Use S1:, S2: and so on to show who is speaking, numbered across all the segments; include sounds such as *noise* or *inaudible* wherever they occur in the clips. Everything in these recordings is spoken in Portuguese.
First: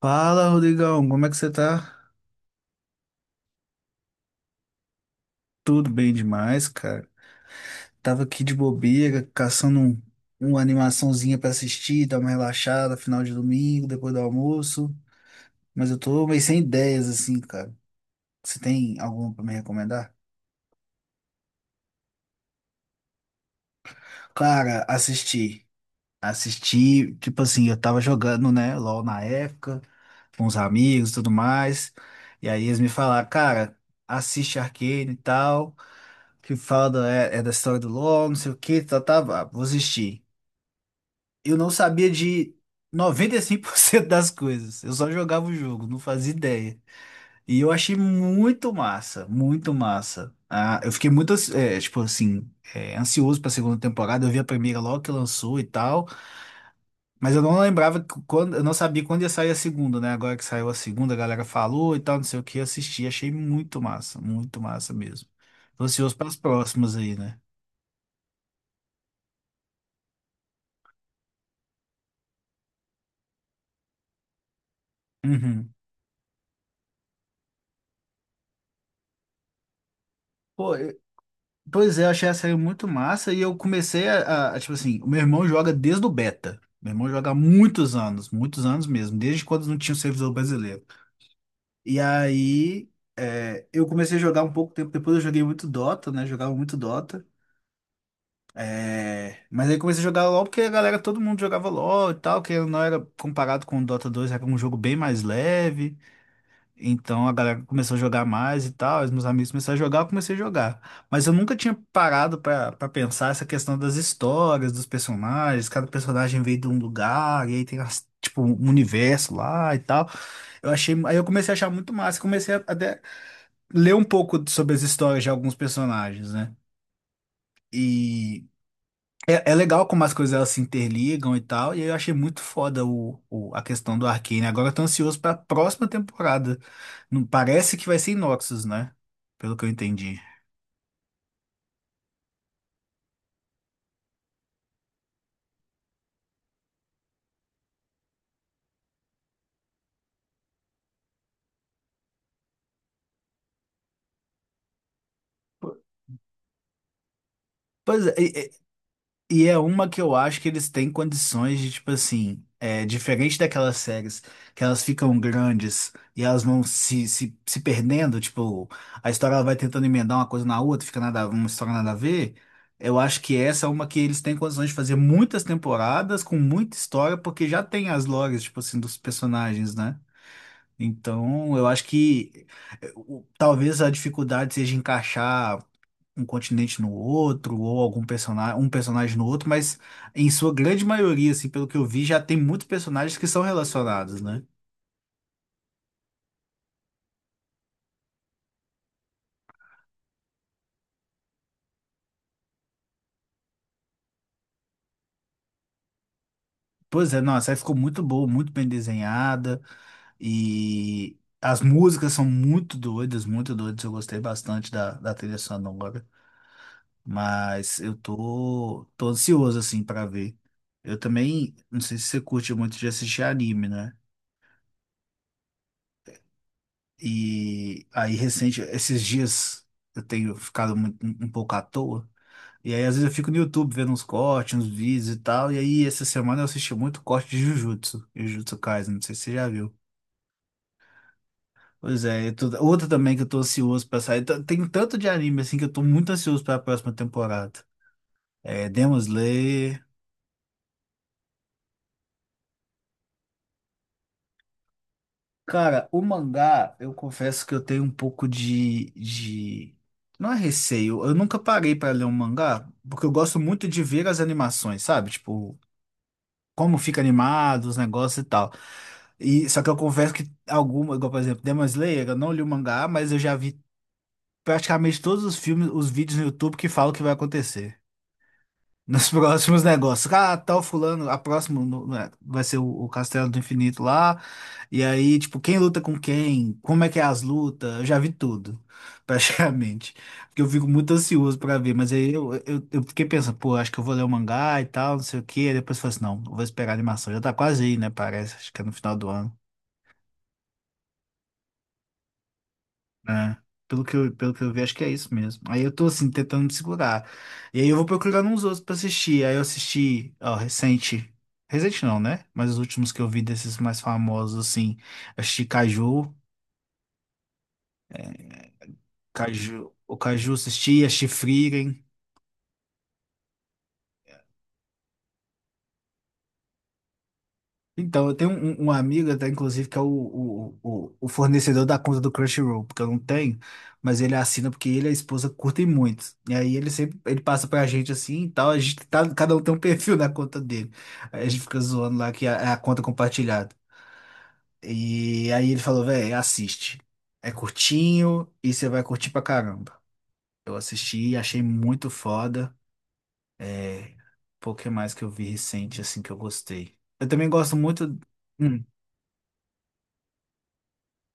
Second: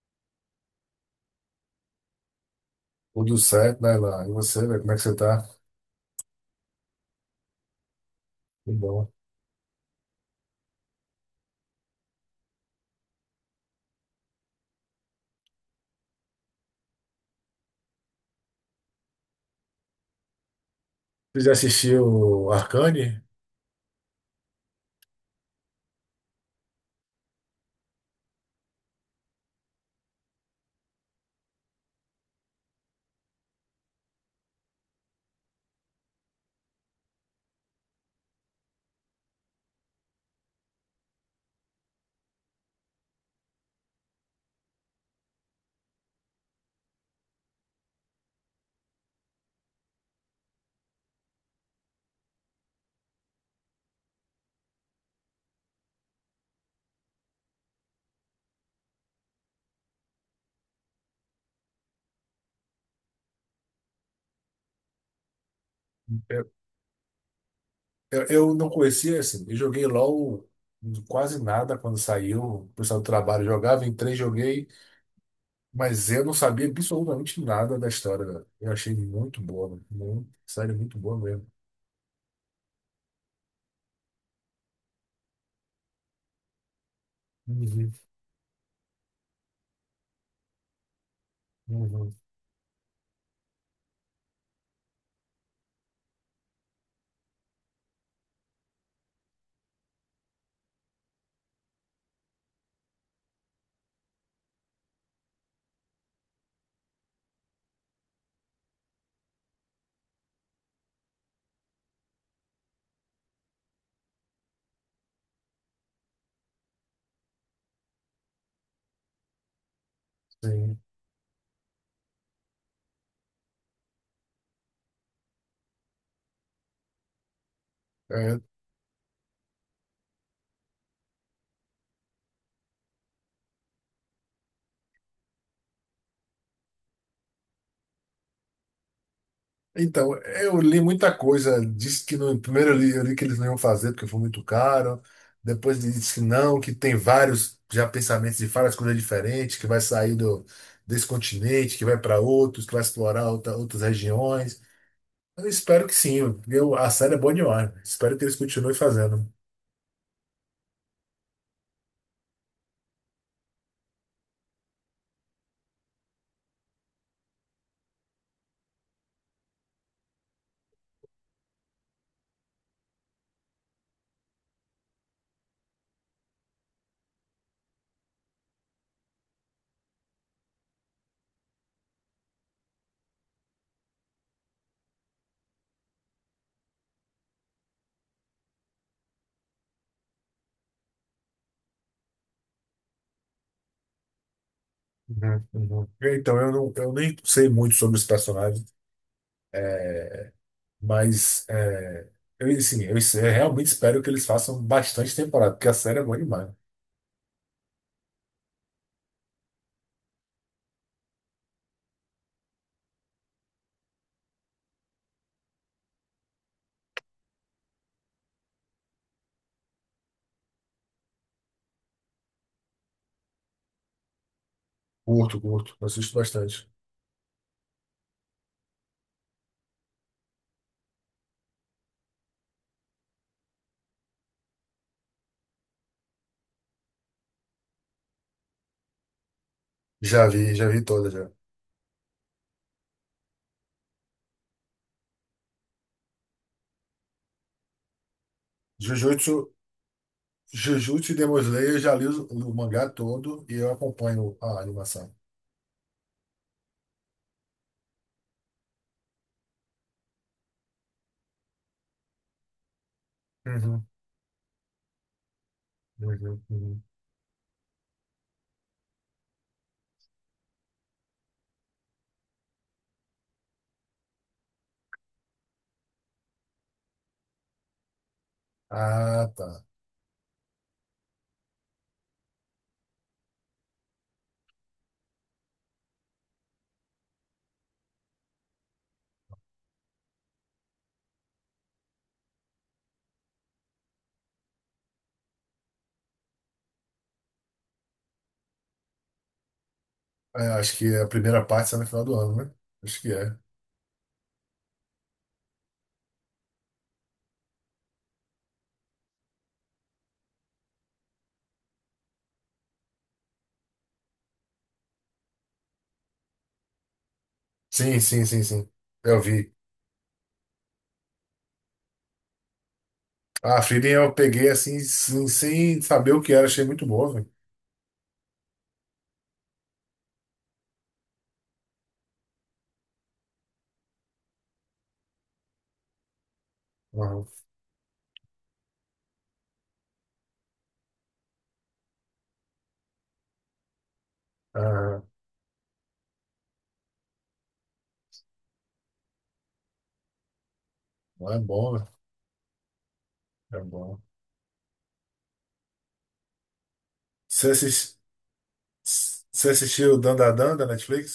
S1: Fala, Rodrigão, como é que você tá?
S2: Tudo certo, né, Lá? E você, velho, como é que você tá?
S1: Tudo bem demais, cara. Tava aqui de
S2: Que bom.
S1: bobeira, uma animaçãozinha pra assistir, dar uma relaxada, final de domingo, depois do almoço. Mas eu tô meio sem ideias, assim, cara. Você tem alguma pra me recomendar?
S2: Você já assistiu Arcane?
S1: Cara, assisti. Assisti, tipo assim, eu tava jogando, né, LOL na época, com os amigos e tudo mais. E aí eles me falaram, cara, assiste Arcane e tal. Que fala da, é da história do LoL, não sei o que, tá, tá, vá, vou assistir. Eu não sabia de 95% das coisas. Eu só jogava o jogo, não fazia ideia. E eu achei muito massa, muito massa. Ah, eu fiquei muito, tipo assim, ansioso pra segunda temporada. Eu vi a primeira logo que lançou e tal, mas eu não lembrava que quando, eu não sabia quando ia sair a segunda, né? Agora que saiu a segunda, a galera falou e tal, não sei o que, eu assisti, achei muito massa mesmo. Tô ansioso para as
S2: Eu,
S1: próximas aí, né?
S2: eu não conhecia, assim. Eu joguei LOL quase nada quando saiu. O pessoal do trabalho jogava, entrei, joguei.
S1: Uhum.
S2: Mas eu não sabia absolutamente nada da história, velho. Eu achei muito boa, velho. Muito,
S1: Pô,
S2: sério,
S1: eu-
S2: muito boa mesmo.
S1: pois é, eu achei a série muito massa e eu comecei a, tipo assim, o meu irmão joga desde o beta. Meu irmão joga há
S2: Uhum,
S1: muitos anos mesmo, desde quando não tinha o servidor brasileiro. E
S2: uhum,
S1: aí, eu comecei a jogar um pouco tempo depois, eu joguei muito Dota, né? Jogava muito Dota. É, mas aí comecei a jogar LoL porque a galera, todo mundo jogava LoL e tal, que não era comparado com o Dota dois, era um jogo bem mais leve. Então a galera começou a jogar mais e tal, os meus amigos começaram a jogar, eu comecei a jogar. Mas eu nunca tinha parado pra pensar essa questão das histórias, dos personagens, cada personagem veio de um lugar, e aí tem tipo um universo lá e tal. Eu
S2: sim.
S1: achei, aí eu comecei a achar muito massa, comecei a até ler um pouco sobre as histórias de alguns personagens, né? E é legal como as coisas elas se interligam e tal, e eu achei muito foda a questão do Arcane. Agora eu tô ansioso pra próxima temporada. Não parece que vai ser Noxus, né? Pelo que eu
S2: Então,
S1: entendi.
S2: eu li muita coisa. Disse que no primeiro eu li que eles não iam fazer porque foi muito caro. Depois disse que não, que tem vários já pensamentos de várias coisas diferentes, que vai sair desse continente, que vai para outros, que vai explorar outras regiões. Eu espero que sim. Eu, a série é boa demais.
S1: Pois é,
S2: Espero que eles continuem fazendo.
S1: e é uma que eu acho que eles têm condições de, tipo assim, é, diferente daquelas séries que elas ficam grandes e elas vão se perdendo, tipo, a história ela vai tentando emendar uma coisa na outra, fica nada, uma história nada a ver. Eu acho que essa é uma que eles têm condições de fazer muitas temporadas com muita história, porque já tem as lores, tipo assim, dos personagens, né? Então, eu acho que talvez a dificuldade seja encaixar um continente no outro, ou algum personagem, um personagem no outro, mas em sua grande maioria, assim, pelo que eu vi, já tem muitos personagens que são relacionados, né?
S2: Uhum, uhum. Então, eu, não, eu nem sei muito sobre os personagens, é, mas é, eu, assim, eu realmente espero que eles façam bastante temporada, porque a série é boa demais.
S1: Pois é, nossa, aí ficou muito boa, muito bem desenhada, e as músicas são muito doidas, muito doidas. Eu gostei bastante da trilha sonora, mas eu tô, tô ansioso, assim, pra ver. Eu também, não sei se você curte muito de assistir anime, né?
S2: Curto, curto. Assisto bastante.
S1: E aí, recente, esses dias eu tenho ficado muito, um pouco à toa. E aí, às vezes, eu fico no YouTube vendo uns cortes, uns vídeos e tal. E aí, essa semana eu assisti muito corte de Jujutsu, Jujutsu Kaisen, não sei se você já viu.
S2: Já vi toda já.
S1: Pois é, eu tô, outra também que eu tô ansioso pra sair. Tem tanto de anime assim que eu tô muito ansioso pra próxima temporada. É Demon
S2: Jujutsu,
S1: Slayer.
S2: Jujutsu e Demon Slayer, eu já li o mangá todo e eu acompanho a animação.
S1: Cara, o mangá, eu confesso que eu tenho um pouco de... Não é receio, eu nunca parei pra ler um mangá, porque eu gosto muito de
S2: Uhum,
S1: ver as animações, sabe? Tipo,
S2: uhum,
S1: como
S2: uhum.
S1: fica animado, os negócios e tal. E, só que eu confesso que alguma, igual, por exemplo, Demon Slayer, eu não li o mangá, mas eu já vi praticamente todos os filmes, os vídeos no YouTube que falam o que vai acontecer. Nos *laughs*
S2: Ah,
S1: próximos
S2: tá.
S1: negócios. Ah, tal fulano, a próxima vai ser o Castelo do Infinito lá. E aí, tipo, quem luta com quem? Como é que é as lutas? Eu já vi tudo, *laughs* praticamente. Porque eu fico muito ansioso pra ver. Mas aí eu fiquei pensando, pô, acho que eu vou ler o mangá e tal, não sei o quê. Aí depois eu falei assim, não, eu vou esperar a animação. Já tá quase aí, né? Parece, acho que é no final do ano.
S2: É, acho que a primeira parte sai no final do ano, né? Acho que
S1: É,
S2: é.
S1: pelo que eu vi, acho que é isso mesmo. Aí eu tô assim, tentando me segurar. E aí eu vou procurando uns outros pra assistir. Aí eu assisti, ó, recente. Recente não, né? Mas os últimos que eu vi desses mais famosos, assim. Assisti Caju,
S2: Sim, sim, sim, sim. Eu vi.
S1: Caju, o Caju assisti, assisti Frieren.
S2: Ah, Frieren eu peguei assim, sem saber o que era. Achei muito bom, velho.
S1: Então, eu tenho um amigo, até inclusive, que é o fornecedor da conta do Crunchyroll, porque eu não tenho, mas ele assina porque ele e a esposa curtem muito. E aí ele sempre ele
S2: Uhum.
S1: passa pra gente assim e tal, a gente tá, cada um tem um *laughs* perfil na conta dele. Aí a gente fica zoando lá que é a conta compartilhada.
S2: Ah,
S1: E aí ele falou, velho, assiste. É curtinho e você vai curtir pra caramba. Eu assisti, e
S2: é
S1: achei
S2: bom, velho.
S1: muito foda.
S2: É
S1: É,
S2: bom.
S1: pouco mais que eu vi recente, assim, que eu gostei. Eu também
S2: Você
S1: gosto
S2: assis-
S1: muito. Hum.
S2: Você assistiu Dandadan da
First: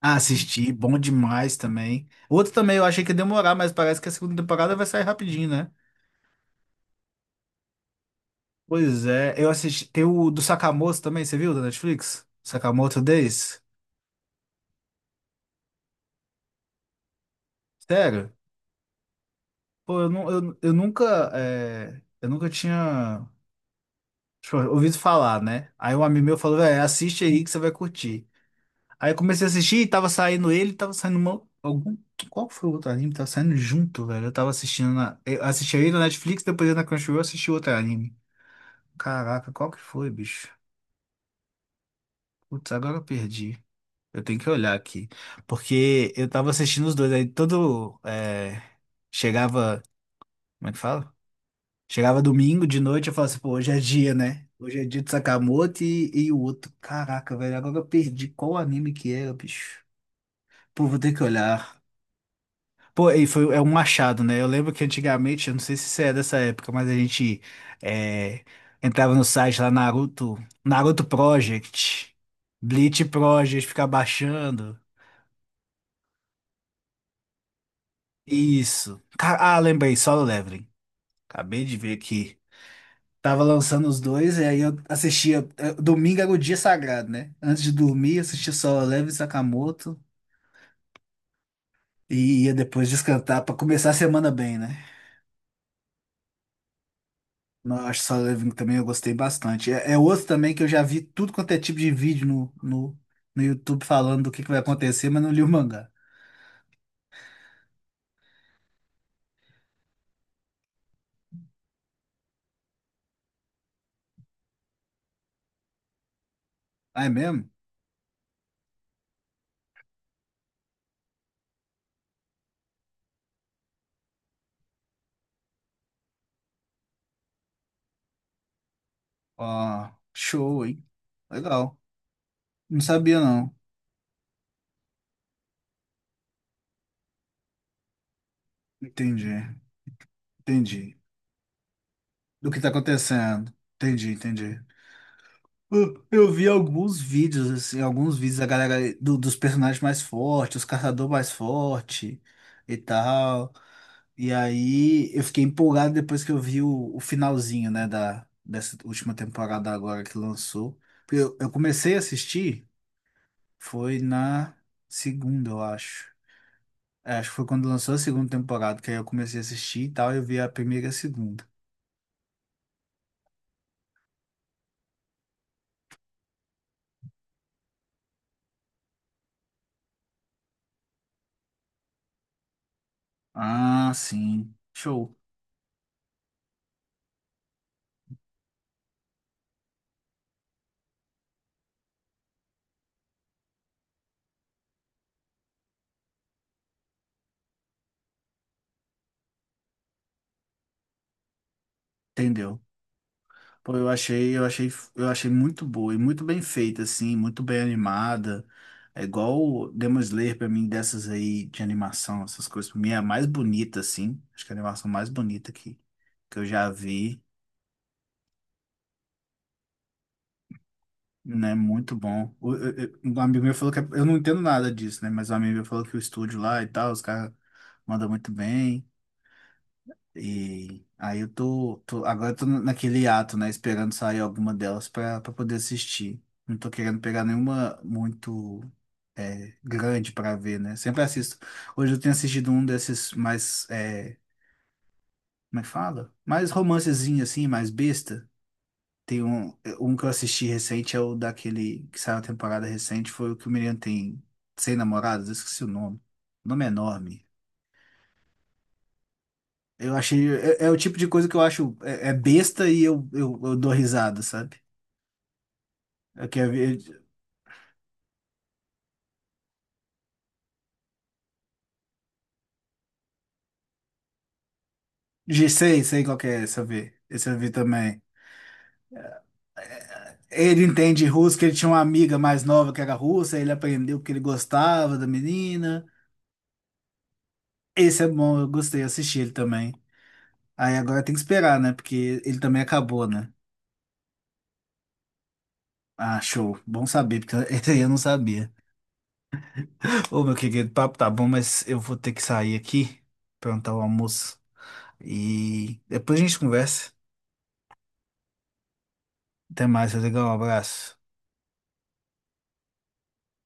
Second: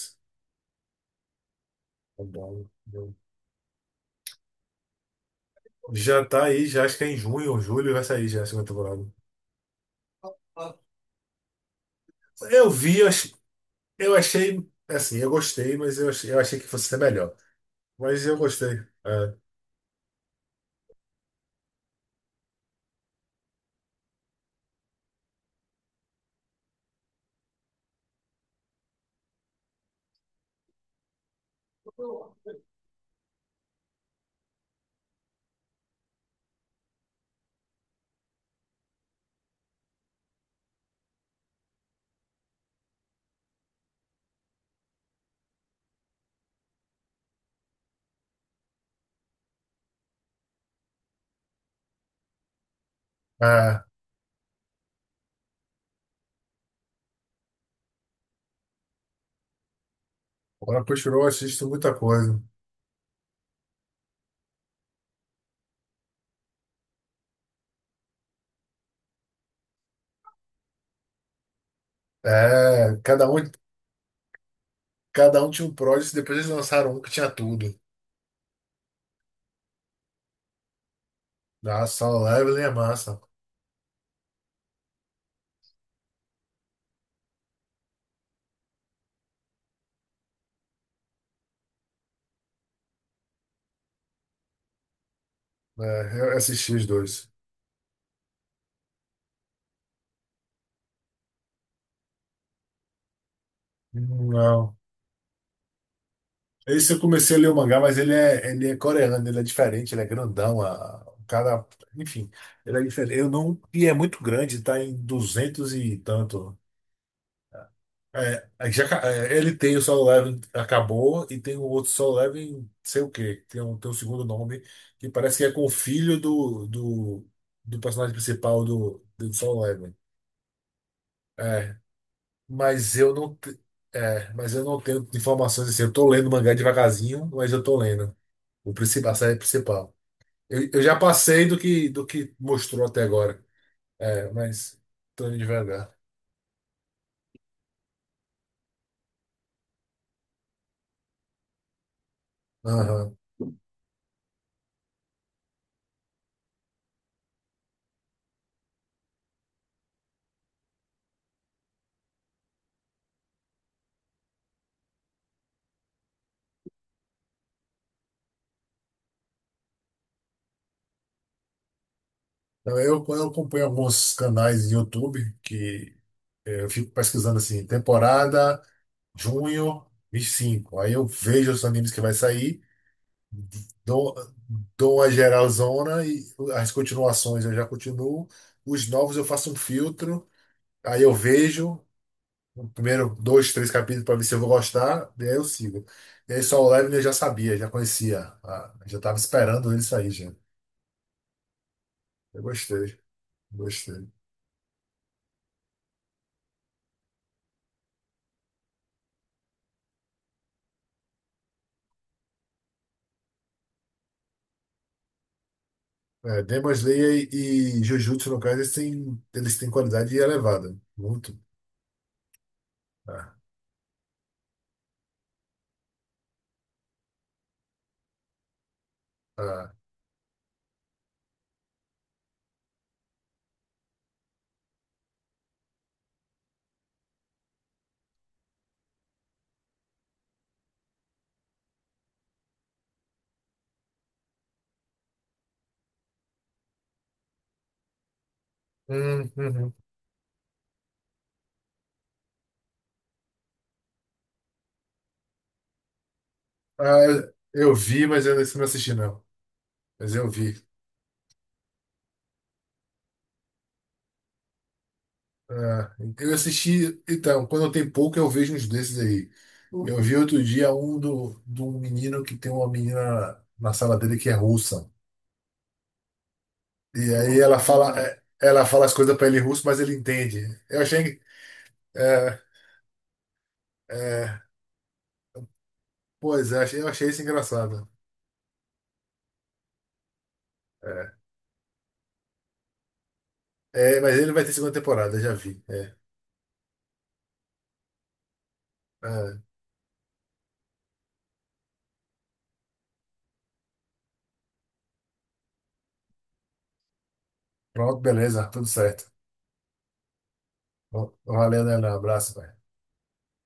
S1: Ah, assisti, bom demais também.
S2: É
S1: Outro
S2: bom.
S1: também eu achei que ia demorar, mas parece que a segunda temporada vai sair rapidinho, né?
S2: Já tá aí, já acho que é em junho ou julho vai sair já a segunda
S1: Pois
S2: temporada.
S1: é, eu assisti. Tem o do Sakamoto também, você viu da Netflix?
S2: Eu
S1: Sakamoto
S2: vi, eu ach-
S1: Days?
S2: eu achei, assim, eu gostei, mas eu achei que fosse ser melhor. Mas
S1: Sério?
S2: eu gostei. É.
S1: Pô, eu, nu- eu nunca. É, Eu nunca tinha tipo, ouvido falar, né? Aí um amigo meu falou, velho, assiste aí que você vai curtir. Aí eu comecei a assistir e tava saindo ele, tava saindo uma, algum. Qual foi o outro anime? Tava saindo junto, velho. Eu tava assistindo na. Eu assisti aí na Netflix, depois na Crunchyroll eu assisti outro anime. Caraca, qual que foi, bicho? Putz, agora eu perdi. Eu tenho que olhar aqui. Porque eu tava assistindo os dois. Aí todo. É, chegava. Como é que fala? Chegava domingo de noite, eu falava assim, pô, hoje é
S2: Ah,
S1: dia, né? Hoje é dia de Sakamoto e o outro. Caraca, velho, agora eu perdi qual anime que era, bicho.
S2: agora
S1: Pô, vou ter que
S2: continuou, eu assisto
S1: olhar.
S2: muita coisa.
S1: Pô, e foi, é um machado, né? Eu lembro que antigamente, eu não sei se você é dessa época, mas a gente é, entrava no site lá, Naruto, Naruto Project,
S2: É,
S1: Bleach Project, ficar baixando.
S2: cada um tinha um Prodigy, depois eles lançaram um que tinha tudo.
S1: Isso. Ah, lembrei, Solo Leveling. Acabei de
S2: Ah,
S1: ver
S2: Solo
S1: que
S2: Leveling é massa.
S1: tava lançando os dois, e aí eu assistia. Domingo era o dia sagrado, né? Antes de dormir, assistia Solo Leveling, Sakamoto, e ia depois descantar pra começar a semana bem, né?
S2: É, eu assisti os dois.
S1: Nossa, Living também eu gostei bastante. É, é outro também que eu já vi tudo quanto é tipo de vídeo no YouTube falando do que vai
S2: Não.
S1: acontecer, mas não li o mangá.
S2: Esse eu comecei a ler o mangá, mas ele é coreano, ele é diferente, ele é grandão, a, o cara, enfim, ele é diferente. Eu não, e é muito grande, tá em 200 e tanto.
S1: Ah, é mesmo?
S2: É, aí já, ca- é, ele tem o Solo Leveling, acabou, e tem o outro Solo Leveling, sei o quê, tem um segundo nome, que parece que é com o filho do personagem principal do Solo
S1: Ó,
S2: Leveling.
S1: show, hein?
S2: É,
S1: Legal. Não
S2: mas eu
S1: sabia,
S2: não,
S1: não.
S2: te- é, mas eu não tenho informações assim, eu tô lendo o mangá devagarzinho, mas eu tô lendo. O principal, a
S1: Entendi,
S2: série principal. Eu já
S1: entendi.
S2: passei do que
S1: Do que tá
S2: mostrou até agora.
S1: acontecendo. Entendi,
S2: É,
S1: entendi.
S2: mas tô indo devagar.
S1: Eu vi alguns vídeos, assim, alguns vídeos da galera dos personagens mais fortes, os caçadores mais fortes e
S2: Aham.
S1: tal. E aí eu fiquei empolgado depois que eu vi o finalzinho, né, dessa última temporada agora que lançou. Porque eu comecei a assistir, foi na segunda, eu acho. É, acho que foi quando lançou a segunda temporada, que aí eu comecei a assistir e tal, eu vi a primeira e a segunda.
S2: Então, eu acompanho alguns canais de YouTube que é, eu fico pesquisando assim, temporada junho 25. Aí eu vejo os animes que vai sair,
S1: Ah,
S2: dou,
S1: sim.
S2: dou uma
S1: Show.
S2: geralzona e as continuações eu já continuo. Os novos eu faço um filtro, aí eu vejo, o primeiro dois, três capítulos para ver se eu vou gostar, e aí eu sigo. E aí só o Levin eu já sabia, já conhecia. Ah, já estava esperando ele sair, já. Eu
S1: Entendeu?
S2: gostei,
S1: Pô, eu
S2: gostei.
S1: achei, eu achei, eu achei muito boa e muito bem feita, assim, muito bem animada. É igual o Demon Slayer pra mim, dessas aí de animação, essas coisas, pra mim é a mais bonita, assim. Acho que é a animação mais bonita que
S2: É,
S1: eu já
S2: Demon
S1: vi,
S2: Slayer e Jujutsu, no caso, eles têm qualidade elevada. Muito.
S1: né? Muito bom. Um
S2: Ah,
S1: amigo meu falou eu não entendo nada disso, né? Mas um amigo meu falou que o estúdio lá e tal, os caras mandam muito bem.
S2: ah.
S1: E aí eu tô, agora eu tô naquele ato, né, esperando sair alguma delas pra poder assistir. Não tô querendo pegar nenhuma muito grande pra ver, né? Sempre assisto. Hoje eu tenho assistido um desses mais, como é que fala? Mais romancezinho assim, mais besta. Tem um,
S2: Uhum.
S1: um que eu assisti recente, é o daquele que saiu a temporada recente, foi o que o menino tem 100 namoradas, eu esqueci o nome. O nome é
S2: Ah,
S1: enorme.
S2: eu vi, mas eu não assisti, não.
S1: Eu
S2: Mas
S1: achei.
S2: eu
S1: É,
S2: vi.
S1: é o tipo de coisa que eu acho. É, é besta e eu dou risada, sabe?
S2: É,
S1: Eu
S2: eu
S1: quero ver.
S2: assisti, então, quando tem pouco eu vejo uns desses aí. Eu vi outro dia um de um menino que tem uma menina na sala dele que é russa.
S1: Sei, sei qual que é, esse eu vi.
S2: E
S1: Esse eu
S2: aí
S1: vi
S2: ela fala,
S1: também.
S2: é, ela fala as coisas pra ele em russo, mas ele entende.
S1: Ele
S2: Eu
S1: entende
S2: achei,
S1: russo, que ele tinha uma amiga
S2: é,
S1: mais nova que era russa, aí ele aprendeu que ele
S2: é,
S1: gostava da menina.
S2: pois é, eu achei isso engraçado.
S1: Esse é bom, eu gostei, eu assisti ele também. Aí agora
S2: É,
S1: tem que esperar, né? Porque ele também acabou, né?
S2: é, mas ele vai ter segunda temporada, já vi. É,
S1: Ah, show. Bom saber, porque *laughs* esse aí eu não sabia.
S2: é,
S1: Ô, meu querido, o papo tá bom, mas eu vou ter que sair aqui, perguntar o almoço. E depois a gente conversa.
S2: pronto, beleza, tudo certo.
S1: Até mais, Rodrigão. Um abraço.
S2: Valeu, né? Um abraço, pai.